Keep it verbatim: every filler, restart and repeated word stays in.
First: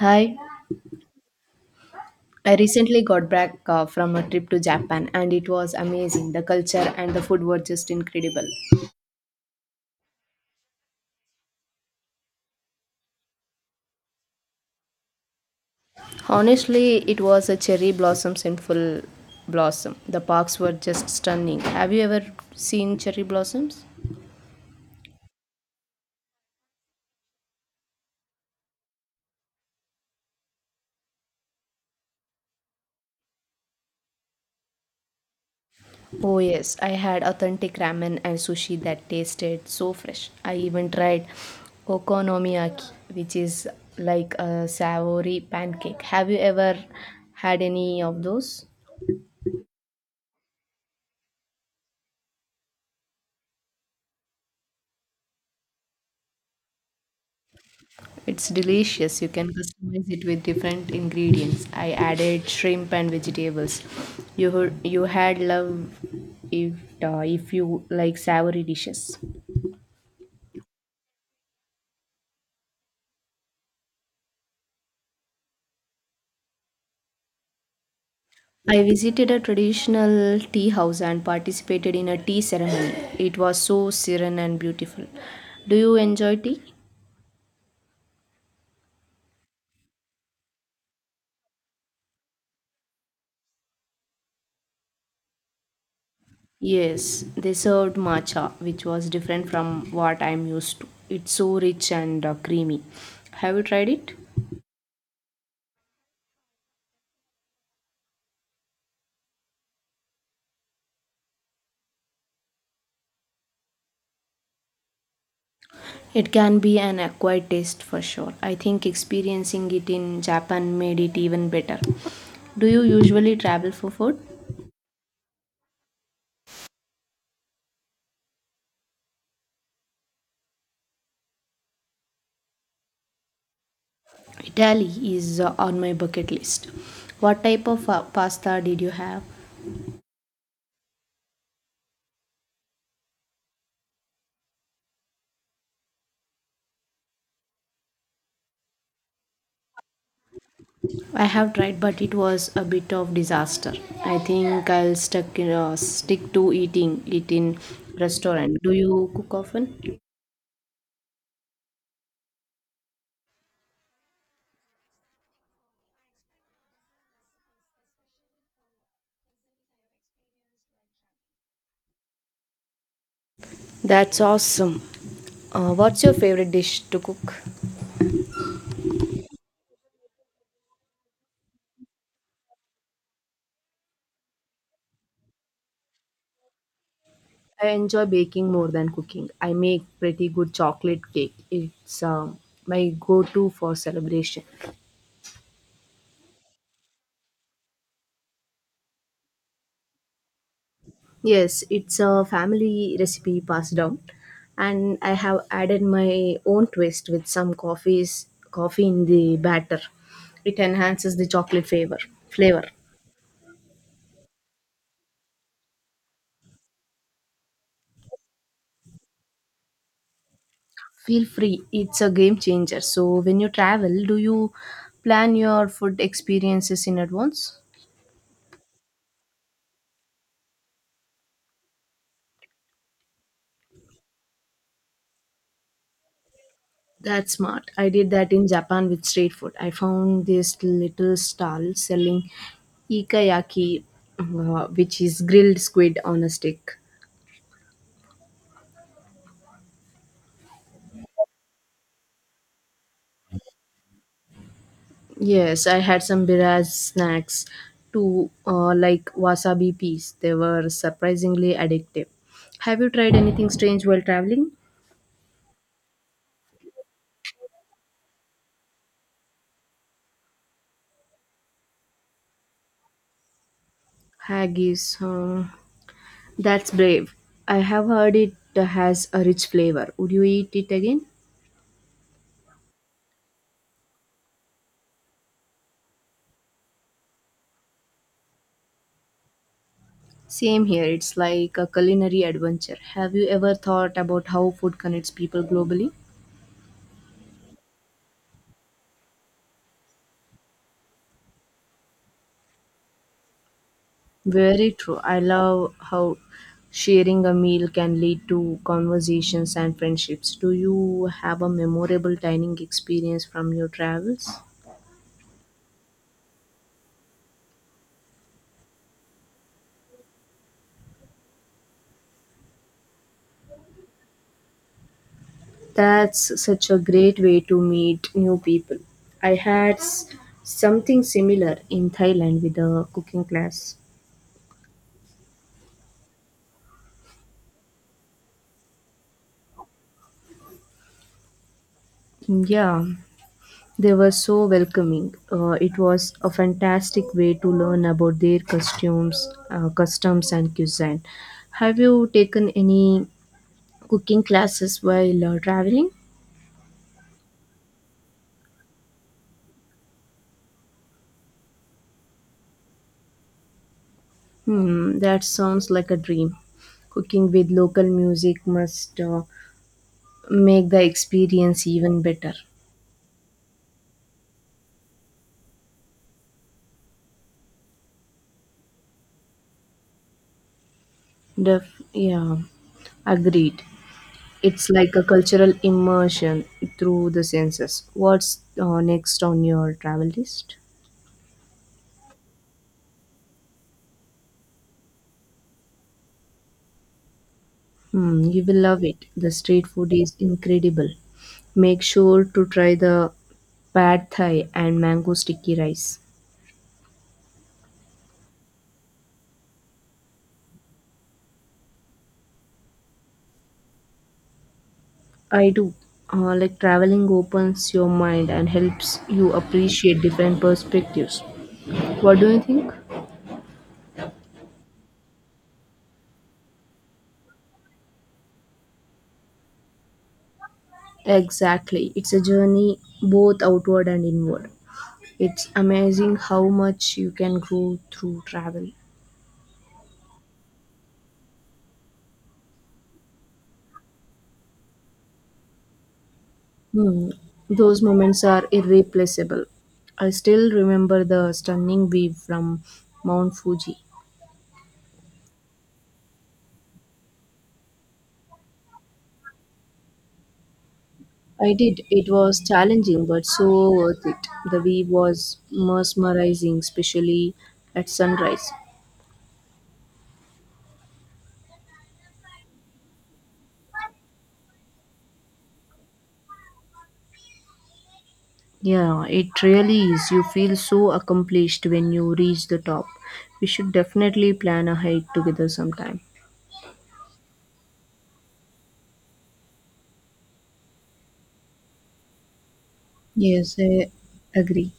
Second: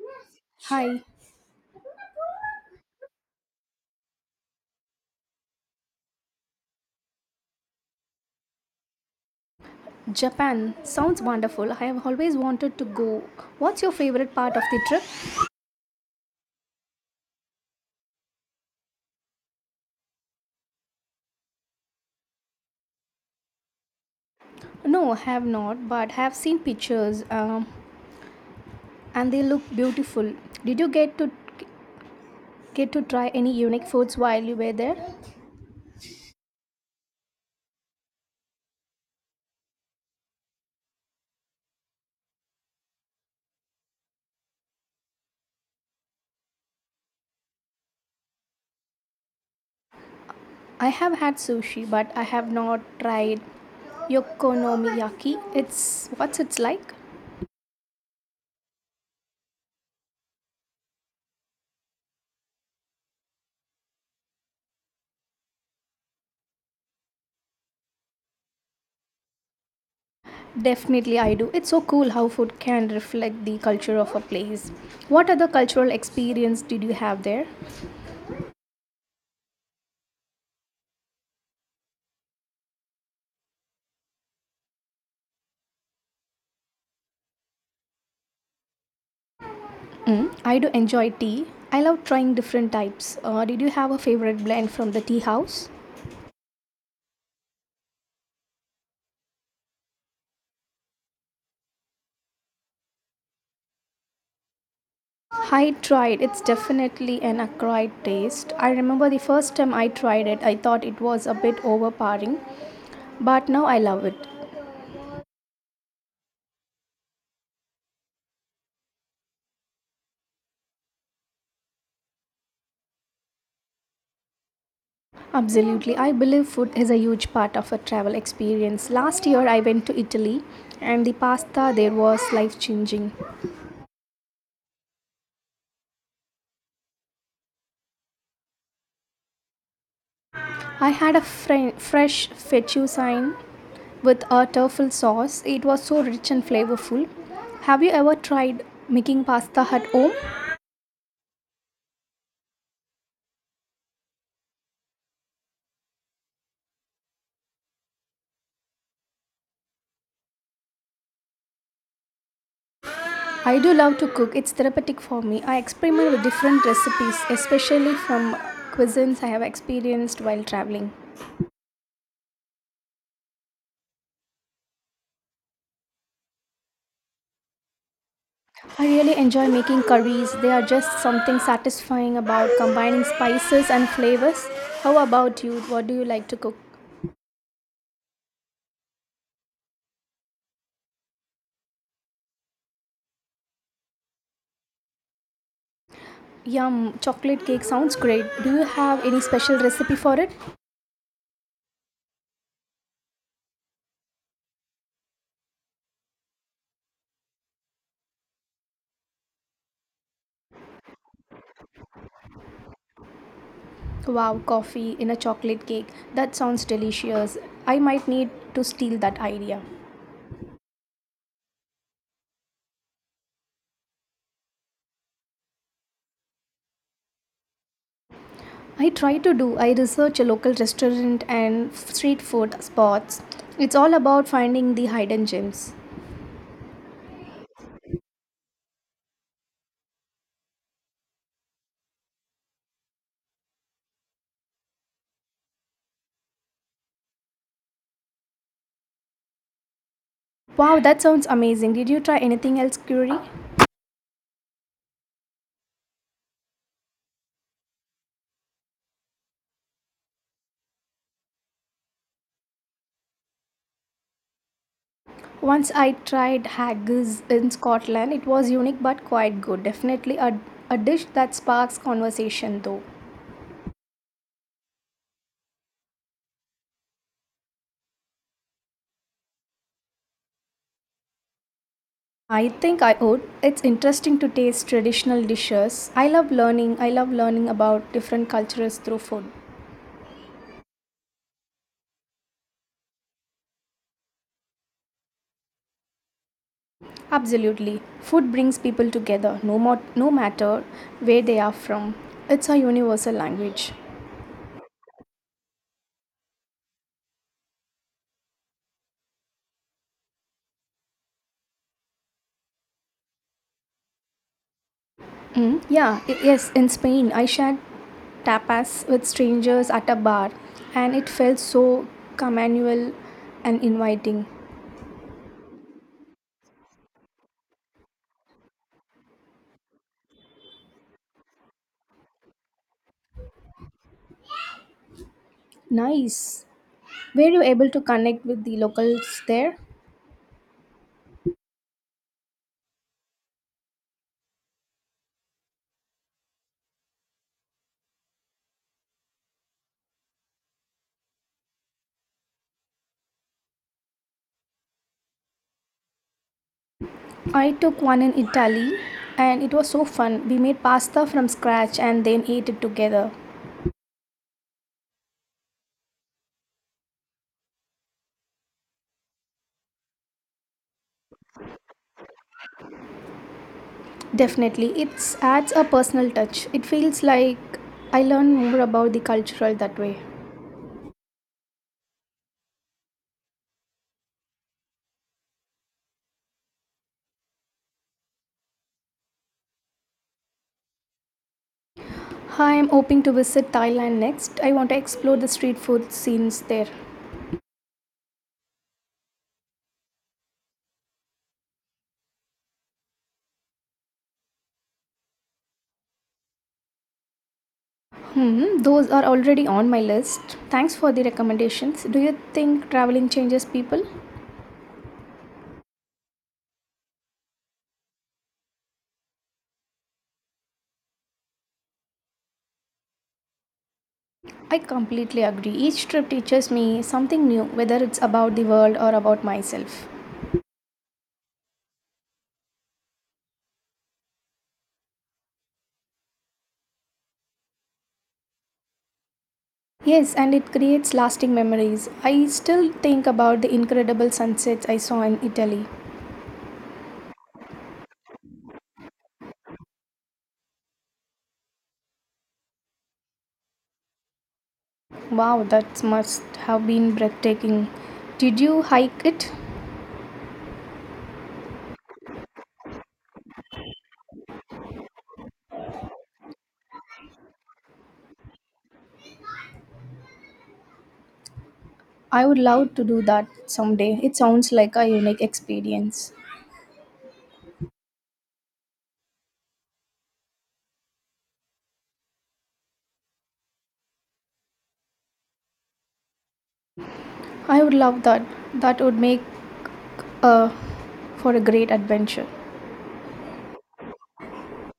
Hi, Hi, I recently got back uh, from a trip to Japan and it was amazing. The culture and the food were just incredible. Japan. Sounds wonderful. I have always wanted to go. What's your favorite part of the trip? Honestly, it was a cherry blossoms in full blossom. The parks were just stunning. Have you ever seen cherry blossoms? No, have not, but have seen pictures um, and they look beautiful. Did you get to get to try any unique foods while you were there? Oh, yes, I had authentic ramen and sushi that tasted so fresh. I even tried okonomiyaki, which is like a savory pancake. Have you ever had any of those? I have had sushi, but I have not tried yokonomiyaki. It's what's it's like? It's delicious. You can customize it with different ingredients. I added shrimp and vegetables. You heard, you had love if uh, if you like savory dishes. Definitely I do. It's so cool how food can reflect the culture of a place. What other cultural experience did you have there? I visited a traditional tea house and participated in a tea ceremony. It was so serene and beautiful. Do you enjoy tea? Mm, I do enjoy tea. I love trying different types. Uh, did you have a favorite blend from the tea house? Yes, they served matcha, which was different from what I'm used to. It's so rich and uh, creamy. Have you tried it? I tried. It's definitely an acquired taste. I remember the first time I tried it, I thought it was a bit overpowering, but now I love it. It can be an acquired taste for sure. I think experiencing it in Japan made it even better. Do you usually travel for food? Absolutely. I believe food is a huge part of a travel experience. Last year I went to Italy and the pasta there was life changing. Italy is uh, on my bucket list. What type of uh, pasta did you have? I had a fre- fresh fettuccine with a truffle sauce. It was so rich and flavorful. Have you ever tried making pasta at home? I have tried, but it was a bit of disaster. I think I'll stuck in, uh, stick to eating it in restaurant. Do you cook often? I do love to cook, it's therapeutic for me. I experiment with different recipes, especially from cuisines I have experienced while traveling. That's awesome. Uh, what's your favorite dish to cook? I really enjoy making curries. They are just something satisfying about combining spices and flavors. How about you? What do you like to cook? I enjoy baking more than cooking. I make pretty good chocolate cake. It's um, my go to for celebration. Yum, chocolate cake sounds great. Do you have any special recipe for it? Yes, it's a family recipe passed down, and I have added my own twist with some coffees, coffee in the batter. It enhances the chocolate flavor. Flavor. Wow, coffee in a chocolate cake. That sounds delicious. I might need to steal that idea. Feel free. It's a game changer. So when you travel, do you plan your food experiences in advance? I try to do. I research a local restaurant and f- street food spots. It's all about finding the hidden gems. That's smart. I did that in Japan with street food. I found this little stall selling ikayaki, uh, which is grilled squid on a stick. Wow, that sounds amazing. Did you try anything else, Curie? Yes, I had some birras snacks too, uh, like wasabi peas. They were surprisingly addictive. Have you tried anything strange while traveling? Once I tried haggis in Scotland. It was unique but quite good. Definitely a, a dish that sparks conversation though. Haggis. Uh, that's brave. I have heard it has a rich flavor. Would you eat it again? I think I would. It's interesting to taste traditional dishes. I love learning. I love learning about different cultures through food. Same here, it's like a culinary adventure. Have you ever thought about how food connects people globally? Absolutely. Food brings people together no more, no matter where they are from. It's a universal language. Very true. I love how sharing a meal can lead to conversations and friendships. Do you have a memorable dining experience from your travels? Mm, yeah, i- yes, in Spain I shared tapas with strangers at a bar and it felt so communal and inviting. That's such a great way to meet new people. I had s- Something similar in Thailand with a cooking class. Nice. Were you able to connect with the locals there? Yeah, they were so welcoming. Uh, it was a fantastic way to learn about their costumes, uh, customs, and cuisine. Have you taken any cooking classes while uh, traveling? I took one in Italy and it was so fun. We made pasta from scratch and then ate it together. Hmm, that sounds like a dream. Cooking with local music must uh, make the experience even better. Definitely, it adds a personal touch. It feels like I learn more about the cultural that way. Def- yeah, agreed. It's like a cultural immersion through the senses. What's uh, next on your travel list? I am hoping to visit Thailand next. I want to explore the street food scenes there. Mm, you will love it. The street food is incredible. Make sure to try the pad thai and mango sticky rice. Hmm, those are already on my list. Thanks for the recommendations. Do you think traveling changes people? I do. Uh, like traveling opens your mind and helps you appreciate different perspectives. What do you think? I completely agree. Each trip teaches me something new, whether it's about the world or about myself. Exactly. It's a journey both outward and inward. It's amazing how much you can grow through travel. Yes, and it creates lasting memories. I still think about the incredible sunsets I saw in Italy. Hmm. Those moments are irreplaceable. I still remember the stunning view from Mount Fuji. Wow, that must have been breathtaking. Did you hike it? I did. It was challenging, but so worth it. The view was mesmerizing, especially at sunrise. I would love to do that someday. It sounds like a unique experience. Yeah, it really is. You feel so accomplished when you reach the top. We should definitely plan a hike together sometime. I would love that. That would make uh, for a great adventure. Yes, I agree.